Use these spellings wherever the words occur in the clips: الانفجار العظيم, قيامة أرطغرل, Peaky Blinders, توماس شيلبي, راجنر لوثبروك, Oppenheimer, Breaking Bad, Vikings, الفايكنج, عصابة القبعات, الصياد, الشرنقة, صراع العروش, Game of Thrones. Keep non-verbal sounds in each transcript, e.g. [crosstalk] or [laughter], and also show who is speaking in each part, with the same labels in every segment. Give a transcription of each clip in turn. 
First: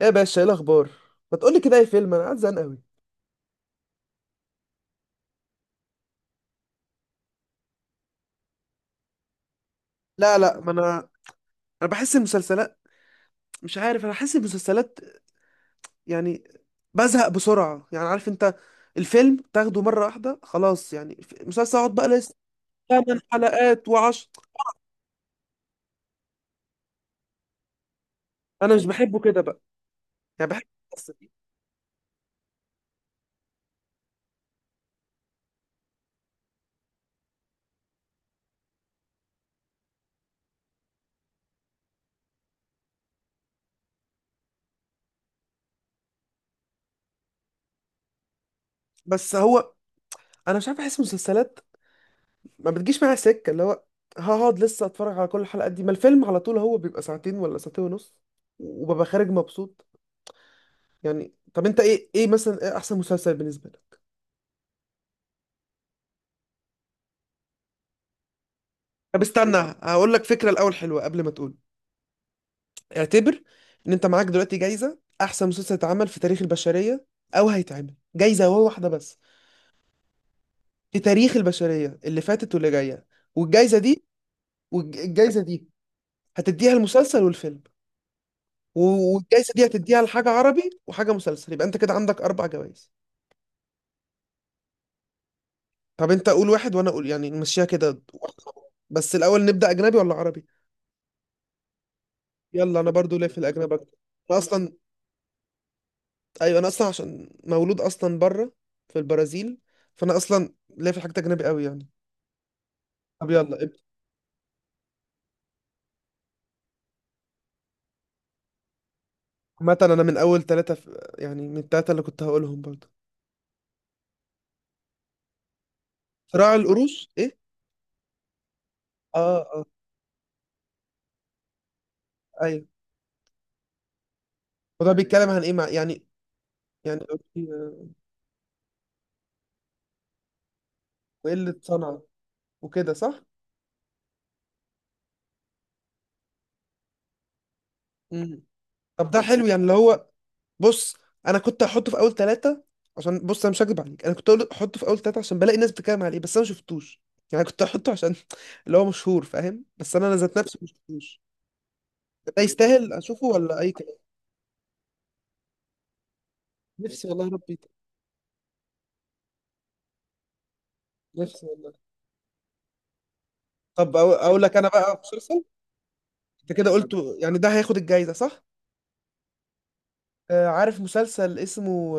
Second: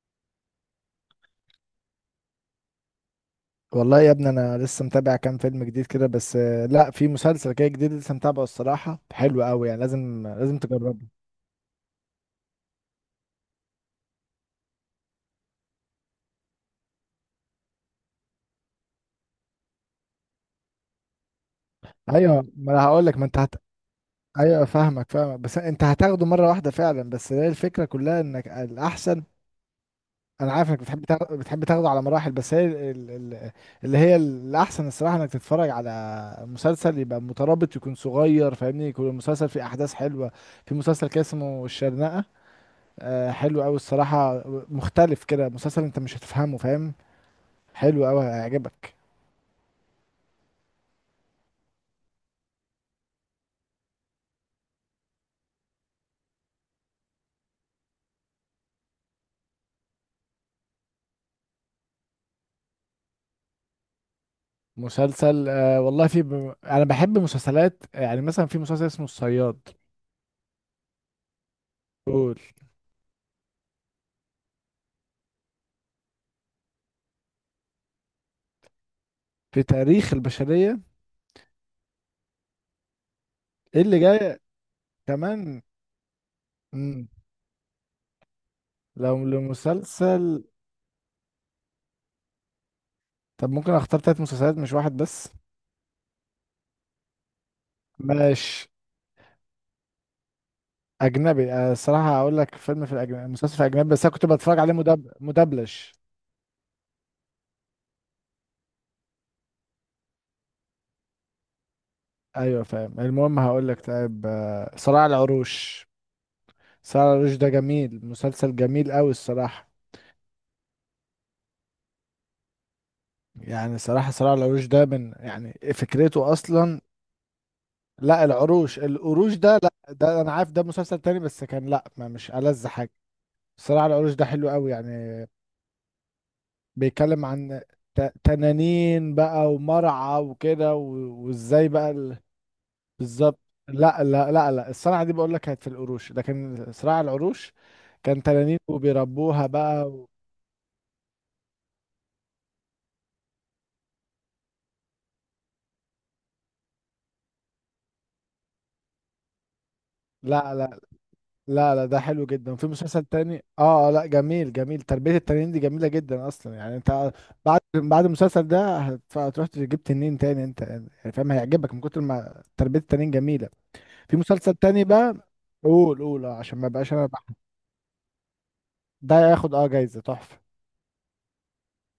Speaker 1: ايه يا باشا، ايه الاخبار؟ ما تقولي كده اي فيلم، انا قاعد زهقان قوي.
Speaker 2: والله يا ابني انا لسه متابع كام فيلم جديد كده بس لا في مسلسل كده جديد لسه متابعه الصراحه حلو قوي يعني لازم
Speaker 1: لا
Speaker 2: لازم
Speaker 1: لا، ما
Speaker 2: تجربه.
Speaker 1: انا بحس المسلسلات، مش عارف. انا بحس المسلسلات يعني بزهق بسرعه، يعني عارف انت. الفيلم تاخده مره واحده خلاص، يعني مسلسل اقعد بقى لسه
Speaker 2: ايوه ما انا هقول لك
Speaker 1: ثمان
Speaker 2: ما انت
Speaker 1: حلقات وعشر.
Speaker 2: ايوه فاهمك فاهمك بس انت هتاخده مره واحده فعلا، بس هي الفكره كلها انك
Speaker 1: انا مش بحبه
Speaker 2: الاحسن.
Speaker 1: كده بقى، يعني
Speaker 2: انا
Speaker 1: بحب
Speaker 2: عارف انك بتحب
Speaker 1: القصة دي.
Speaker 2: بتحب تاخده على مراحل، بس هي ال... ال... اللي هي الاحسن الصراحه انك تتفرج على مسلسل يبقى مترابط، يكون صغير فاهمني، يكون المسلسل فيه احداث حلوه. في مسلسل كده اسمه الشرنقه، حلو قوي الصراحة. مختلف كده مسلسل، انت مش هتفهمه فاهم، حلو قوي هيعجبك.
Speaker 1: بس هو انا مش عارف، احس المسلسلات ما بتجيش معايا سكه، اللي هو هقعد لسه اتفرج على كل الحلقات دي؟ ما الفيلم على طول هو بيبقى ساعتين ولا ساعتين ونص، وببقى خارج مبسوط. يعني طب انت ايه مثلا، ايه احسن مسلسل بالنسبه لك؟
Speaker 2: مسلسل والله في انا بحب مسلسلات يعني، مثلا في مسلسل اسمه
Speaker 1: طب استنى،
Speaker 2: الصياد.
Speaker 1: هقول لك فكره الاول حلوه قبل ما تقول.
Speaker 2: قول.
Speaker 1: اعتبر ان انت معاك دلوقتي جايزه احسن مسلسل اتعمل في تاريخ البشريه، او هيتعمل. جايزه هو واحده بس،
Speaker 2: في تاريخ البشرية.
Speaker 1: في تاريخ البشريه اللي فاتت واللي جايه. والجايزه
Speaker 2: ايه اللي
Speaker 1: دي
Speaker 2: جاي؟
Speaker 1: والجايزه
Speaker 2: كمان.
Speaker 1: دي هتديها
Speaker 2: مم.
Speaker 1: المسلسل والفيلم.
Speaker 2: لو
Speaker 1: والجايزه دي هتديها لحاجه
Speaker 2: لمسلسل.
Speaker 1: عربي وحاجه مسلسل، يبقى انت كده عندك اربع جوائز.
Speaker 2: طب ممكن اختار 3 مسلسلات مش واحد بس.
Speaker 1: طب انت قول واحد وانا اقول، يعني نمشيها كده واحدة.
Speaker 2: ماشي.
Speaker 1: بس الاول نبدا اجنبي ولا عربي؟
Speaker 2: اجنبي الصراحة هقول لك
Speaker 1: يلا.
Speaker 2: فيلم،
Speaker 1: انا
Speaker 2: في
Speaker 1: برضو ليه
Speaker 2: الاجنبي
Speaker 1: في
Speaker 2: مسلسل، في
Speaker 1: الاجنبي
Speaker 2: اجنبي،
Speaker 1: أكتر،
Speaker 2: بس انا كنت
Speaker 1: انا
Speaker 2: بتفرج
Speaker 1: اصلا.
Speaker 2: عليه مدبلج.
Speaker 1: ايوه، انا اصلا عشان مولود اصلا بره، في البرازيل، فانا اصلا ليا في الحاجات اجنبي قوي يعني.
Speaker 2: ايوه فاهم.
Speaker 1: طب
Speaker 2: المهم
Speaker 1: يلا
Speaker 2: هقول
Speaker 1: ابدا.
Speaker 2: لك طيب، صراع العروش. سارة العروش ده جميل، مسلسل جميل قوي الصراحة.
Speaker 1: عامة انا من اول ثلاثة في، يعني من الثلاثة اللي كنت هقولهم برضه.
Speaker 2: يعني صراحة سارة العروش ده من يعني فكرته
Speaker 1: صراع
Speaker 2: أصلا.
Speaker 1: القروش؟ ايه؟
Speaker 2: لا، العروش القروش
Speaker 1: اه
Speaker 2: ده
Speaker 1: اه،
Speaker 2: لا، ده أنا عارف ده مسلسل تاني بس كان، لا ما مش ألذ
Speaker 1: ايوه.
Speaker 2: حاجة. صراحة العروش ده حلو قوي
Speaker 1: وده
Speaker 2: يعني.
Speaker 1: بيتكلم عن ايه مع يعني، يعني
Speaker 2: بيتكلم
Speaker 1: أوكي،
Speaker 2: عن تنانين بقى ومرعى وكده
Speaker 1: وقلة
Speaker 2: وإزاي بقى
Speaker 1: صنع وكده صح.
Speaker 2: بالظبط. لا لا لا لا، الصنعة دي بقول لك كانت في القروش، لكن صراع العروش كان
Speaker 1: مم.
Speaker 2: تنانين
Speaker 1: طب ده حلو
Speaker 2: وبيربوها
Speaker 1: يعني، اللي
Speaker 2: بقى
Speaker 1: هو بص، انا كنت هحطه في اول ثلاثة، عشان بص، انا مش هكدب عليك، انا كنت احطه في اول ثلاثة عشان بلاقي ناس بتتكلم عليه، بس انا ما شفتوش. يعني كنت احطه عشان [laughs] اللي هو مشهور، فاهم؟ بس انا ذات
Speaker 2: لا
Speaker 1: نفسي ما
Speaker 2: لا
Speaker 1: شفتوش.
Speaker 2: لا لا ده حلو
Speaker 1: ده
Speaker 2: جدا، وفي
Speaker 1: يستاهل
Speaker 2: مسلسل
Speaker 1: اشوفه
Speaker 2: تاني،
Speaker 1: ولا اي كلام؟
Speaker 2: لا جميل جميل، تربية التنين دي جميلة جدا اصلا يعني
Speaker 1: نفسي
Speaker 2: انت.
Speaker 1: والله يا ربي،
Speaker 2: بعد المسلسل ده هتروح تجيب تنين تاني انت، يعني فاهم،
Speaker 1: نفسي والله.
Speaker 2: هيعجبك من كتر ما تربية التنين جميلة.
Speaker 1: طب
Speaker 2: في
Speaker 1: اقول
Speaker 2: مسلسل
Speaker 1: لك انا
Speaker 2: تاني
Speaker 1: بقى
Speaker 2: بقى.
Speaker 1: مسلسل.
Speaker 2: قول قول،
Speaker 1: انت
Speaker 2: عشان ما
Speaker 1: كده قلت،
Speaker 2: بقاش انا
Speaker 1: يعني ده هياخد الجايزه صح؟
Speaker 2: ده ياخد جايزة تحفة.
Speaker 1: آه، عارف مسلسل اسمه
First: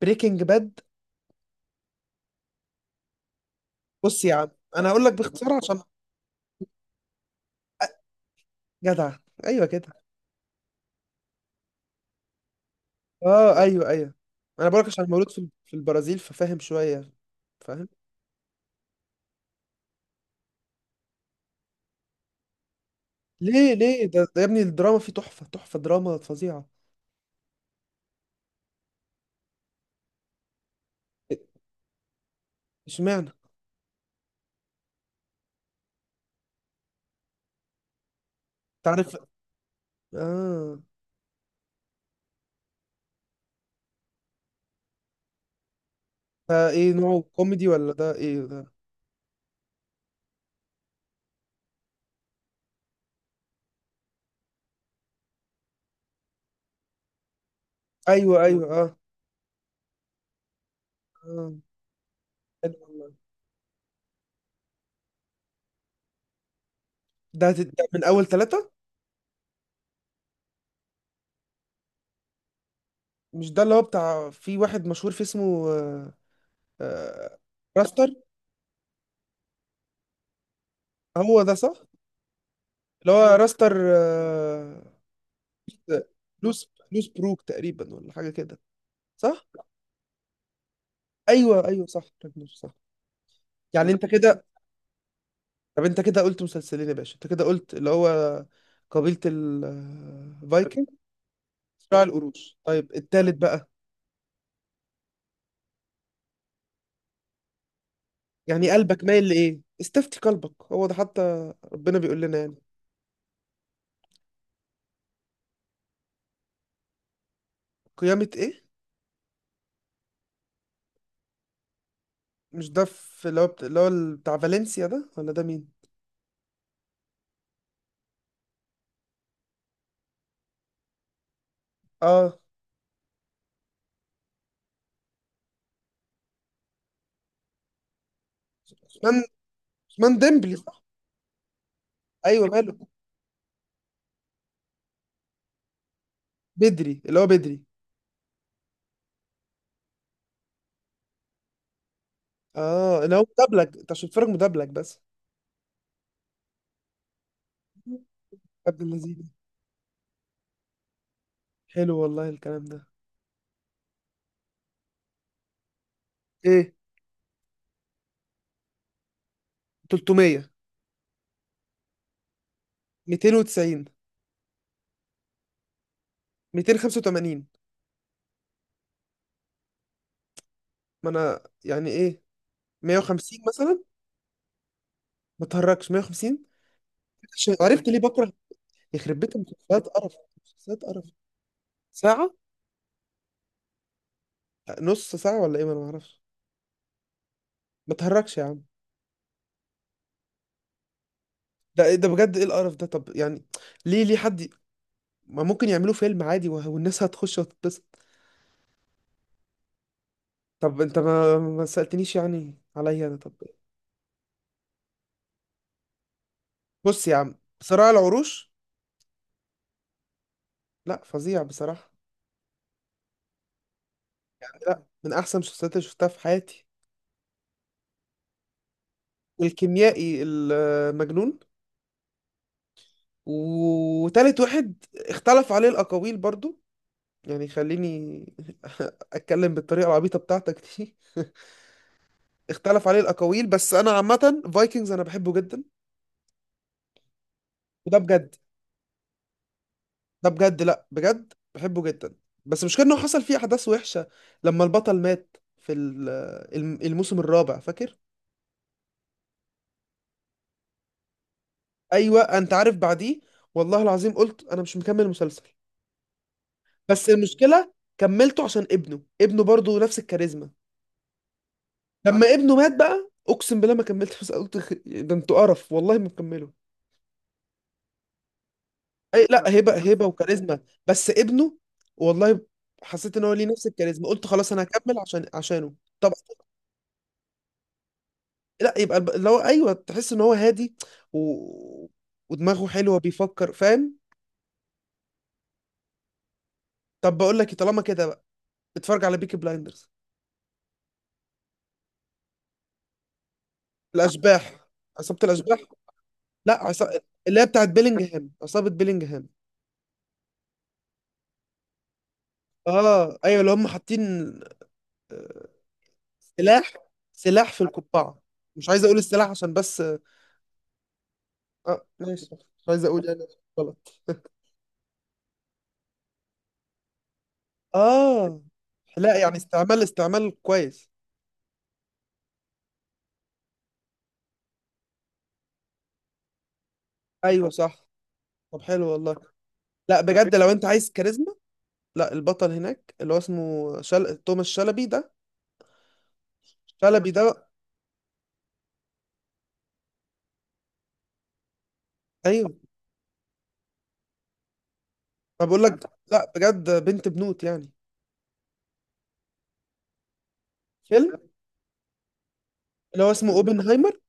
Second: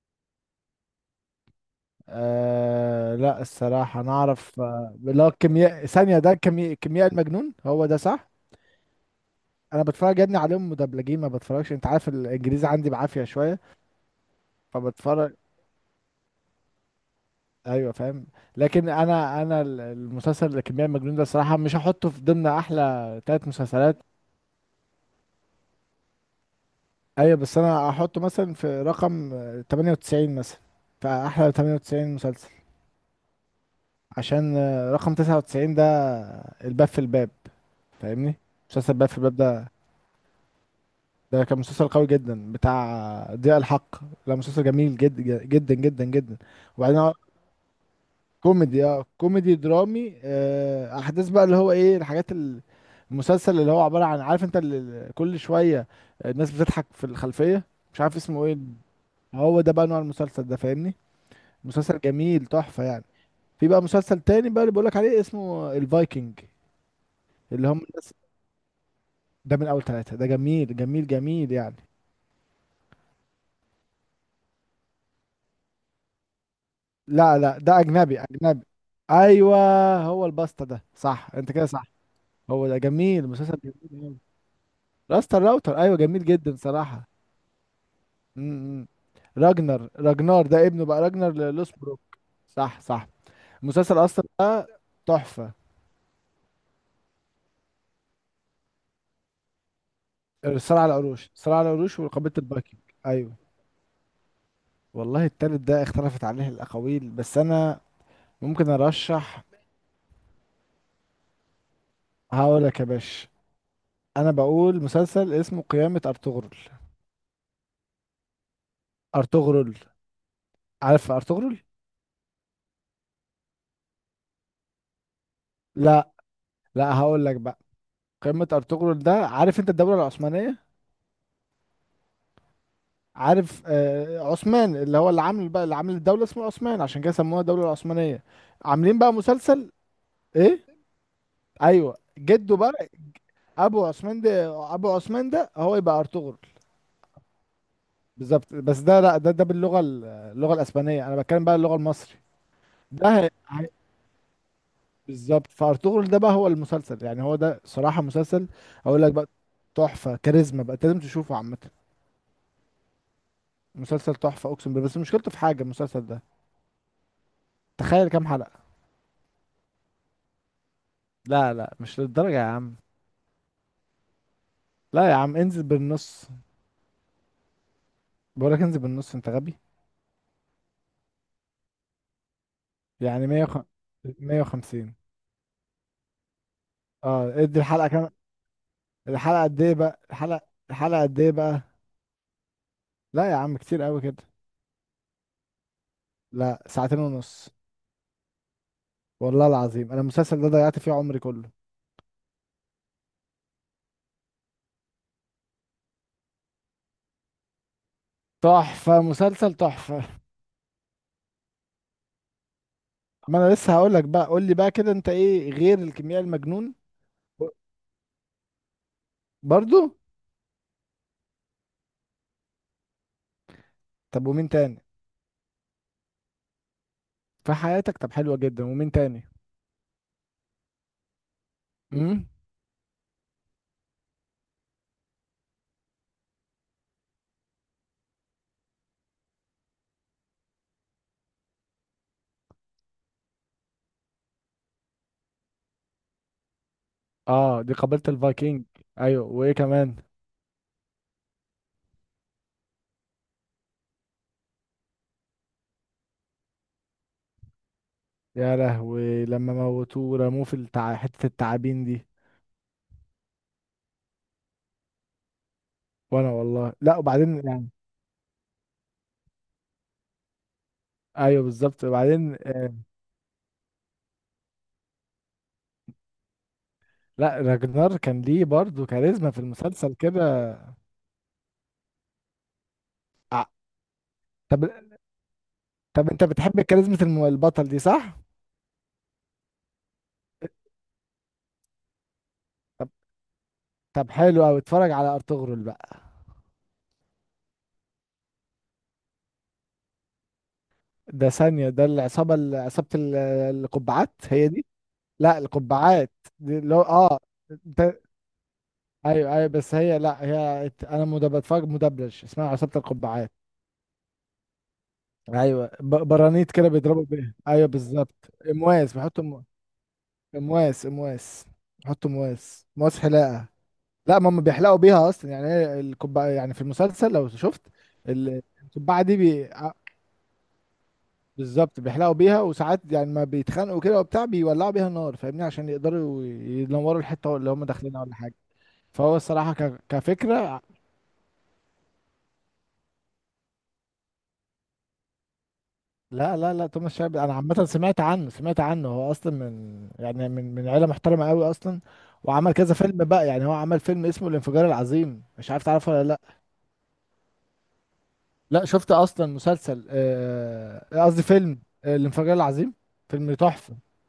Speaker 1: بريكنج باد؟
Speaker 2: لا الصراحة انا
Speaker 1: بص يا عم،
Speaker 2: اعرف،
Speaker 1: انا هقول لك
Speaker 2: اللي هو
Speaker 1: باختصار عشان.
Speaker 2: الكيمياء ثانية، ده كيمياء المجنون، هو ده صح.
Speaker 1: جدع! ايوه
Speaker 2: انا
Speaker 1: كده.
Speaker 2: بتفرج يا ابني عليهم مدبلجين، ما بتفرجش، انت عارف الانجليزي عندي بعافية
Speaker 1: اه،
Speaker 2: شوية.
Speaker 1: ايوه ايوه. انا بقولك عشان مولود
Speaker 2: فبتفرج.
Speaker 1: في البرازيل ففاهم شويه، فاهم؟
Speaker 2: ايوه فاهم. لكن انا المسلسل الكمية المجنون ده الصراحه مش هحطه في ضمن احلى ثلاث
Speaker 1: ليه
Speaker 2: مسلسلات
Speaker 1: ليه ده يا ابني الدراما فيه تحفه تحفه، دراما فظيعه.
Speaker 2: ايوه بس انا هحطه مثلا في رقم، 98 مثلا، في احلى 98 مسلسل،
Speaker 1: اشمعنى؟
Speaker 2: عشان رقم 99 ده الباب في الباب، فاهمني، مسلسل باب
Speaker 1: تعرف.
Speaker 2: في الباب ده.
Speaker 1: اه.
Speaker 2: ده كان مسلسل قوي جدا بتاع ضياء الحق. لا مسلسل جميل جدا جدا جدا جدا.
Speaker 1: ده ايه
Speaker 2: وبعدين
Speaker 1: نوعه، كوميدي ولا ده ايه ده؟
Speaker 2: كوميدي، كوميدي درامي، احداث بقى اللي هو ايه الحاجات المسلسل اللي هو عبارة عن، عارف انت، اللي كل شوية الناس بتضحك في الخلفية، مش عارف
Speaker 1: ايوه
Speaker 2: اسمه ايه.
Speaker 1: ايوه، اه،
Speaker 2: هو ده بقى نوع المسلسل ده فاهمني.
Speaker 1: آه،
Speaker 2: مسلسل جميل
Speaker 1: حلو
Speaker 2: تحفة يعني.
Speaker 1: والله.
Speaker 2: في بقى مسلسل تاني بقى اللي بقولك عليه، اسمه الفايكنج،
Speaker 1: ده
Speaker 2: اللي هم
Speaker 1: ده من
Speaker 2: الناس.
Speaker 1: اول ثلاثة.
Speaker 2: ده من اول ثلاثة، ده جميل جميل جميل يعني.
Speaker 1: مش ده اللي هو بتاع في واحد مشهور فيه اسمه آه،
Speaker 2: لا لا، ده
Speaker 1: راستر؟
Speaker 2: اجنبي اجنبي. ايوه هو الباستا ده صح،
Speaker 1: هو
Speaker 2: انت
Speaker 1: ده
Speaker 2: كده
Speaker 1: صح.
Speaker 2: صح. هو ده
Speaker 1: اللي
Speaker 2: جميل،
Speaker 1: هو
Speaker 2: مسلسل
Speaker 1: راستر،
Speaker 2: جميل أوي. راستا الراوتر، ايوه جميل جدا
Speaker 1: لوس
Speaker 2: صراحة.
Speaker 1: لوس بروك تقريبا ولا حاجة كده.
Speaker 2: امم.
Speaker 1: صح.
Speaker 2: راجنر راجنار ده ابنه بقى، راجنر
Speaker 1: ايوه ايوه
Speaker 2: لوسبروك.
Speaker 1: صح، راجنر صح.
Speaker 2: صح صح.
Speaker 1: يعني
Speaker 2: المسلسل
Speaker 1: انت
Speaker 2: اصلا
Speaker 1: كده،
Speaker 2: ده تحفه.
Speaker 1: طب انت كده قلت مسلسلين يا باشا، انت كده قلت اللي هو قبيلة الفايكنج،
Speaker 2: الصراع على العروش
Speaker 1: صراع
Speaker 2: وقبيله
Speaker 1: القروش،
Speaker 2: البايكنج.
Speaker 1: طيب التالت
Speaker 2: ايوه
Speaker 1: بقى.
Speaker 2: والله التالت ده اختلفت عليه الاقاويل، بس انا ممكن
Speaker 1: يعني قلبك مايل
Speaker 2: ارشح.
Speaker 1: لايه؟ استفتي قلبك، هو ده حتى ربنا بيقول لنا يعني.
Speaker 2: هقول لك يا باشا، انا بقول مسلسل اسمه قيامه ارطغرل.
Speaker 1: قيامة ايه؟
Speaker 2: ارطغرل، عارف ارطغرل.
Speaker 1: مش ده في اللي هو اللي هو بتاع فالنسيا ده، ولا ده مين؟
Speaker 2: لا لا، هقول لك بقى، قيامه ارطغرل ده، عارف انت الدوله العثمانيه،
Speaker 1: اه،
Speaker 2: عارف، عثمان اللي هو اللي عامل الدولة اسمه عثمان، عشان كده سموها الدولة العثمانية، عاملين بقى
Speaker 1: عثمان.
Speaker 2: مسلسل.
Speaker 1: عثمان ديمبلي
Speaker 2: ايه.
Speaker 1: صح؟
Speaker 2: ايوه
Speaker 1: ايوه
Speaker 2: جده بقى.
Speaker 1: ماله.
Speaker 2: ابو عثمان ده هو يبقى ارطغرل.
Speaker 1: بدري اللي هو بدري.
Speaker 2: بالظبط، بس ده لا، ده باللغة اللغة الاسبانية، انا بتكلم بقى اللغة المصري.
Speaker 1: اه، اللي
Speaker 2: ده
Speaker 1: هو مدبلج انت عشان تتفرج مدبلج بس.
Speaker 2: بالظبط، فارطغرل ده بقى هو المسلسل يعني، هو ده صراحة مسلسل،
Speaker 1: عبد
Speaker 2: اقول لك
Speaker 1: اللذيذ.
Speaker 2: بقى، تحفة كاريزما بقى، أنت لازم تشوفه عامة.
Speaker 1: حلو والله الكلام ده.
Speaker 2: مسلسل تحفة اقسم بالله، بس مشكلته في حاجة، المسلسل ده
Speaker 1: ايه،
Speaker 2: تخيل كام حلقة.
Speaker 1: 300؟
Speaker 2: لا لا مش للدرجة يا عم.
Speaker 1: 290؟
Speaker 2: لا يا عم انزل بالنص.
Speaker 1: 285؟
Speaker 2: بقولك انزل بالنص انت غبي.
Speaker 1: ما انا يعني ايه،
Speaker 2: يعني
Speaker 1: 150
Speaker 2: 100
Speaker 1: مثلا.
Speaker 2: 150.
Speaker 1: ما تهركش، 150؟
Speaker 2: اه
Speaker 1: عشان
Speaker 2: ادي
Speaker 1: عرفت
Speaker 2: الحلقة
Speaker 1: ليه
Speaker 2: كام.
Speaker 1: بكره يخرب بيت
Speaker 2: الحلقة قد ايه
Speaker 1: المسلسلات
Speaker 2: بقى
Speaker 1: قرف،
Speaker 2: الحلقة.
Speaker 1: مسلسلات
Speaker 2: الحلقة
Speaker 1: قرف.
Speaker 2: قد ايه بقى.
Speaker 1: ساعة؟
Speaker 2: لا يا عم كتير قوي كده.
Speaker 1: نص ساعة ولا ايه؟ ما انا ما اعرفش.
Speaker 2: لا ساعتين ونص.
Speaker 1: ما تهركش يا عم.
Speaker 2: والله العظيم انا المسلسل ده ضيعت فيه عمري كله.
Speaker 1: ده ايه ده بجد؟ ايه القرف ده طب يعني؟ ليه ليه حد ما ممكن يعملوا فيلم عادي والناس هتخش وتتبسط؟
Speaker 2: تحفة، مسلسل تحفة.
Speaker 1: طب انت ما سألتنيش يعني عليا انا. طب
Speaker 2: ما انا لسه هقولك بقى، قول لي بقى كده، انت ايه غير الكيمياء المجنون؟
Speaker 1: بص يا عم،
Speaker 2: ب-
Speaker 1: صراع العروش.
Speaker 2: برضو.
Speaker 1: لا، فظيع بصراحة.
Speaker 2: طب ومين
Speaker 1: لا،
Speaker 2: تاني؟
Speaker 1: من احسن المسلسلات اللي شفتها في حياتي.
Speaker 2: في حياتك، طب حلوة جدا، ومين تاني؟
Speaker 1: والكيميائي المجنون.
Speaker 2: امم.
Speaker 1: وتالت واحد اختلف عليه الاقاويل برضو، يعني خليني [laughs] اتكلم بالطريقة العبيطة بتاعتك دي. [laughs] اختلف عليه الاقاويل، بس انا عامة فايكنجز انا بحبه جدا،
Speaker 2: اه دي
Speaker 1: وده
Speaker 2: قبيلة
Speaker 1: بجد،
Speaker 2: الفايكنج. ايوه وايه كمان؟
Speaker 1: ده بجد، لا بجد بحبه جدا. بس مش انه حصل فيه احداث وحشه، لما البطل مات في الموسم الرابع، فاكر؟
Speaker 2: يا لهوي، لما موتوه ورموه في حتة التعابين دي.
Speaker 1: ايوه، انت عارف بعديه، والله العظيم قلت انا مش مكمل المسلسل.
Speaker 2: وانا والله لا،
Speaker 1: بس
Speaker 2: وبعدين يعني.
Speaker 1: المشكله كملته عشان ابنه برضه نفس الكاريزما.
Speaker 2: ايوه بالظبط،
Speaker 1: لما
Speaker 2: وبعدين
Speaker 1: ابنه مات بقى اقسم بالله ما كملت، بس قلت [laughs] ده انتوا قرف والله، ما مكمله.
Speaker 2: لا راجنر كان ليه برضه
Speaker 1: اي
Speaker 2: كاريزما في
Speaker 1: لا، هبه
Speaker 2: المسلسل
Speaker 1: هبه
Speaker 2: كده.
Speaker 1: وكاريزما، بس ابنه والله حسيت ان هو
Speaker 2: ع-
Speaker 1: ليه نفس الكاريزما، قلت خلاص
Speaker 2: طب،
Speaker 1: انا هكمل عشانه.
Speaker 2: طب
Speaker 1: طب
Speaker 2: انت بتحب كاريزما البطل دي صح؟
Speaker 1: لا يبقى اللي هو، ايوه، تحس ان هو هادي، و... ودماغه
Speaker 2: طب،
Speaker 1: حلوه بيفكر، فاهم؟
Speaker 2: طب حلو قوي، اتفرج على ارطغرل بقى.
Speaker 1: طب بقول لك إيه، طالما كده بقى اتفرج على بيكي بلايندرز.
Speaker 2: ده ثانية، ده عصابة القبعات هي
Speaker 1: الاشباح،
Speaker 2: دي؟
Speaker 1: عصابه
Speaker 2: لا
Speaker 1: الاشباح.
Speaker 2: القبعات. دي
Speaker 1: لا،
Speaker 2: اللي هو
Speaker 1: عصابة اللي هي بتاعت
Speaker 2: ده...
Speaker 1: بيلينجهام، عصابه بيلينجهام.
Speaker 2: ايوه ايوه، بس هي لا انا بتفرج مدبلج، اسمها عصابة
Speaker 1: اه
Speaker 2: القبعات.
Speaker 1: ايوه، اللي هم حاطين آه،
Speaker 2: ايوه برانيت كده
Speaker 1: سلاح،
Speaker 2: بيضربوا بيه،
Speaker 1: سلاح في
Speaker 2: ايوه بالظبط.
Speaker 1: القبعه. مش عايز
Speaker 2: امواس
Speaker 1: اقول
Speaker 2: بيحطوا
Speaker 1: السلاح عشان، بس اه.
Speaker 2: امواس امواس.
Speaker 1: آه،
Speaker 2: بيحطوا
Speaker 1: ماشي. مش عايز
Speaker 2: امواس
Speaker 1: اقول يعني
Speaker 2: حلاقه.
Speaker 1: غلط.
Speaker 2: لا ما هم بيحلقوا بيها اصلا يعني، هي الكوبايه يعني في المسلسل لو شفت
Speaker 1: اه
Speaker 2: الكوبايه
Speaker 1: لا
Speaker 2: دي
Speaker 1: يعني، استعمال كويس.
Speaker 2: بالظبط، بيحلقوا بيها، وساعات يعني ما بيتخانقوا كده وبتاع، بيولعوا بيها النار فاهمني، عشان يقدروا ينوروا الحته
Speaker 1: ايوه
Speaker 2: اللي هم
Speaker 1: صح.
Speaker 2: داخلينها ولا حاجه.
Speaker 1: طب حلو والله.
Speaker 2: فهو الصراحه
Speaker 1: لا بجد لو
Speaker 2: كفكره.
Speaker 1: انت عايز كاريزما، لا البطل هناك اللي هو اسمه توماس شلبي ده،
Speaker 2: لا لا لا توماس
Speaker 1: شلبي
Speaker 2: شلبي، انا
Speaker 1: ده.
Speaker 2: عامه سمعت عنه سمعت عنه، هو اصلا من، يعني، من عيله محترمه قوي اصلا.
Speaker 1: ايوه
Speaker 2: وعمل كذا فيلم بقى، يعني هو عمل فيلم اسمه الانفجار العظيم،
Speaker 1: انا
Speaker 2: مش
Speaker 1: بقول
Speaker 2: عارف
Speaker 1: لك،
Speaker 2: تعرفه ولا لا.
Speaker 1: لا بجد بنت بنوت يعني.
Speaker 2: لا شفت اصلا مسلسل،
Speaker 1: فيلم
Speaker 2: قصدي فيلم، الانفجار العظيم.
Speaker 1: اللي هو اسمه
Speaker 2: فيلم تحفه.
Speaker 1: اوبنهايمر.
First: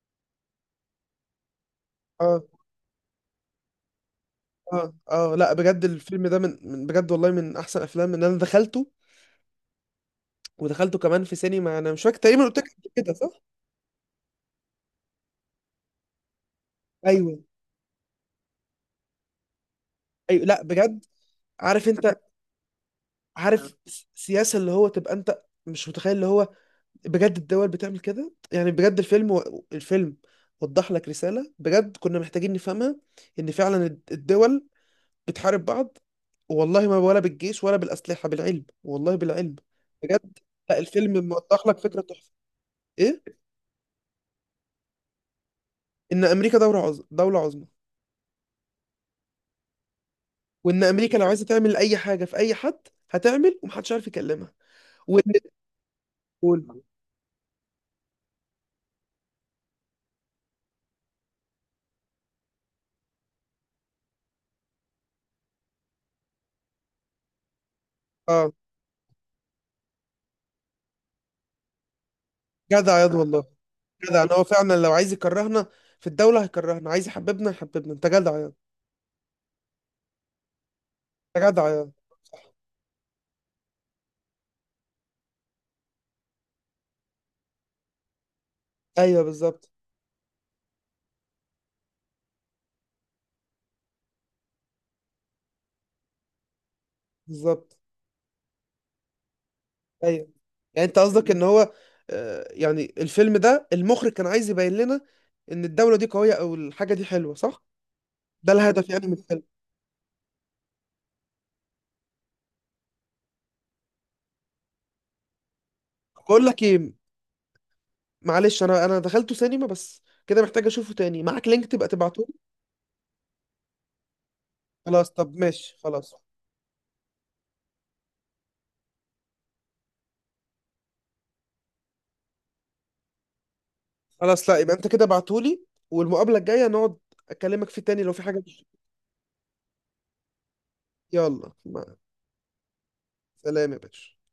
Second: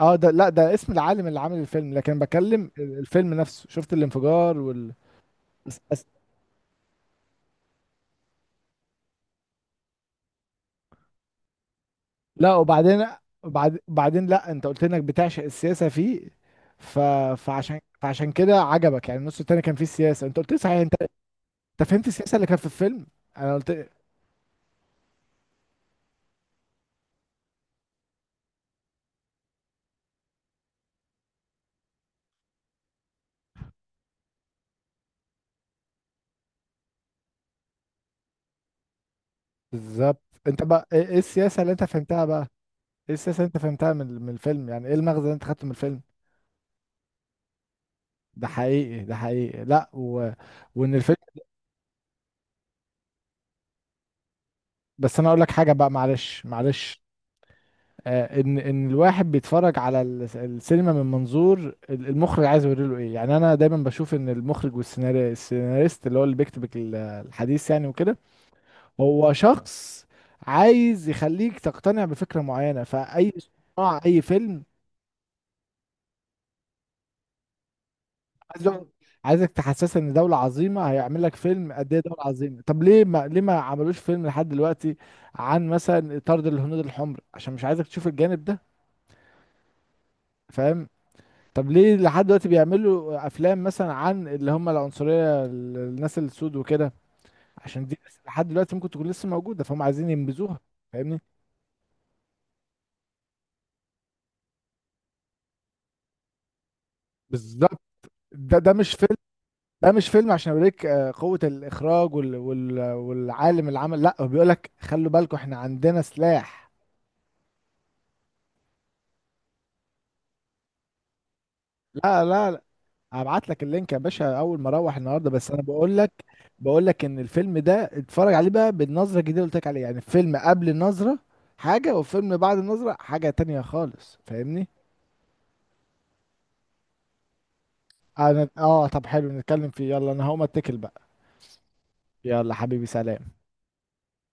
Speaker 2: اه ده لا، ده اسم العالم اللي عامل الفيلم، لكن
Speaker 1: اه،
Speaker 2: بكلم الفيلم نفسه، شفت الانفجار
Speaker 1: اه
Speaker 2: وال.
Speaker 1: اه، لا بجد الفيلم ده من بجد والله من احسن افلام ان انا دخلته، ودخلته كمان في سينما، انا مش فاكر تقريبا
Speaker 2: لا
Speaker 1: قلت لك قبل
Speaker 2: وبعدين،
Speaker 1: كده صح.
Speaker 2: بعدين لا انت قلت انك بتعشق السياسه فيه. ف...
Speaker 1: ايوه
Speaker 2: فعشان كده عجبك يعني، النص التاني كان فيه السياسه، انت
Speaker 1: ايوه،
Speaker 2: قلت لي،
Speaker 1: لا
Speaker 2: صحيح انت؟
Speaker 1: بجد. عارف
Speaker 2: انت فهمت
Speaker 1: انت،
Speaker 2: السياسه اللي كانت في الفيلم. انا
Speaker 1: عارف
Speaker 2: قلت.
Speaker 1: السياسه اللي هو تبقى انت مش متخيل اللي هو، بجد الدول بتعمل كده. يعني بجد الفيلم الفيلم وضح لك رسالة بجد كنا محتاجين نفهمها، ان فعلا الدول بتحارب بعض، والله، ما ولا بالجيش ولا بالأسلحة، بالعلم والله، بالعلم.
Speaker 2: بالظبط.
Speaker 1: بجد،
Speaker 2: انت
Speaker 1: لا
Speaker 2: بقى ايه
Speaker 1: الفيلم
Speaker 2: السياسه
Speaker 1: موضح
Speaker 2: اللي
Speaker 1: لك
Speaker 2: انت
Speaker 1: فكرة
Speaker 2: فهمتها
Speaker 1: تحفة.
Speaker 2: بقى؟ ايه السياسه
Speaker 1: ايه،
Speaker 2: اللي انت فهمتها من الفيلم، يعني ايه المغزى اللي انت خدته من الفيلم؟
Speaker 1: ان امريكا دولة عظمى، دولة عظمى،
Speaker 2: ده حقيقي ده حقيقي، لا
Speaker 1: وان
Speaker 2: وان
Speaker 1: امريكا
Speaker 2: الفيلم.
Speaker 1: لو عايزة تعمل اي حاجة في اي حد هتعمل، ومحدش عارف يكلمها.
Speaker 2: بس
Speaker 1: وان
Speaker 2: انا اقول لك حاجه بقى، معلش
Speaker 1: تقول،
Speaker 2: معلش، ان الواحد بيتفرج على السينما من منظور المخرج، عايز يوري له ايه، يعني انا دايما بشوف ان المخرج والسيناري السيناريست اللي هو اللي بيكتب الحديث يعني وكده،
Speaker 1: اه.
Speaker 2: هو شخص عايز يخليك تقتنع بفكرة معينة،
Speaker 1: جدع ياض
Speaker 2: فاي
Speaker 1: والله!
Speaker 2: صناعة اي
Speaker 1: جدع، ان هو
Speaker 2: فيلم.
Speaker 1: فعلا لو عايز يكرهنا في الدولة هيكرهنا، عايز يحببنا يحببنا. انت جدع ياض.
Speaker 2: عايز يقعد- عايزك تحسسك ان دولة عظيمة، هيعمل لك
Speaker 1: انت جدع
Speaker 2: فيلم
Speaker 1: ياض.
Speaker 2: قد ايه دولة عظيمة، طب ليه، ما عملوش فيلم لحد دلوقتي عن مثلا طرد الهنود الحمر، عشان مش عايزك تشوف الجانب ده،
Speaker 1: ايوه بالظبط.
Speaker 2: فاهم؟ طب ليه لحد دلوقتي بيعملوا افلام مثلا عن، اللي هم العنصريه، الناس السود وكده،
Speaker 1: بالظبط
Speaker 2: عشان دي لحد دلوقتي ممكن تكون لسه موجوده، فهم عايزين
Speaker 1: ايوه.
Speaker 2: ينبذوها،
Speaker 1: يعني انت
Speaker 2: فاهمني.
Speaker 1: قصدك ان هو يعني الفيلم ده المخرج كان عايز يبين لنا ان الدولة دي قوية، او الحاجة دي حلوة صح؟
Speaker 2: بالظبط.
Speaker 1: ده
Speaker 2: ده
Speaker 1: الهدف
Speaker 2: مش
Speaker 1: يعني من
Speaker 2: فيلم،
Speaker 1: الفيلم.
Speaker 2: ده مش فيلم عشان اوريك، قوه الاخراج والعالم اللي عمل، لا هو بيقول لك خلوا بالكم احنا عندنا
Speaker 1: بقول لك
Speaker 2: سلاح.
Speaker 1: ايه، معلش، انا دخلته سينما، بس كده محتاج اشوفه تاني، معاك لينك تبقى تبعته
Speaker 2: لا
Speaker 1: لي.
Speaker 2: لا، هبعت لك اللينك يا باشا اول ما اروح
Speaker 1: خلاص
Speaker 2: النهارده،
Speaker 1: طب
Speaker 2: بس انا
Speaker 1: ماشي
Speaker 2: بقول لك،
Speaker 1: خلاص.
Speaker 2: بقول لك ان الفيلم ده اتفرج عليه بقى بالنظره الجديده اللي قلت لك عليها، يعني الفيلم قبل النظره حاجه، والفيلم بعد النظره حاجه تانية خالص
Speaker 1: خلاص، لا
Speaker 2: فاهمني.
Speaker 1: يبقى انت كده بعتولي، والمقابلة الجاية نقعد اكلمك فيه تاني لو في حاجة
Speaker 2: انا طب حلو، نتكلم فيه، يلا انا هقوم اتكل بقى.
Speaker 1: يلا
Speaker 2: يلا حبيبي سلام.
Speaker 1: سلام يا باشا.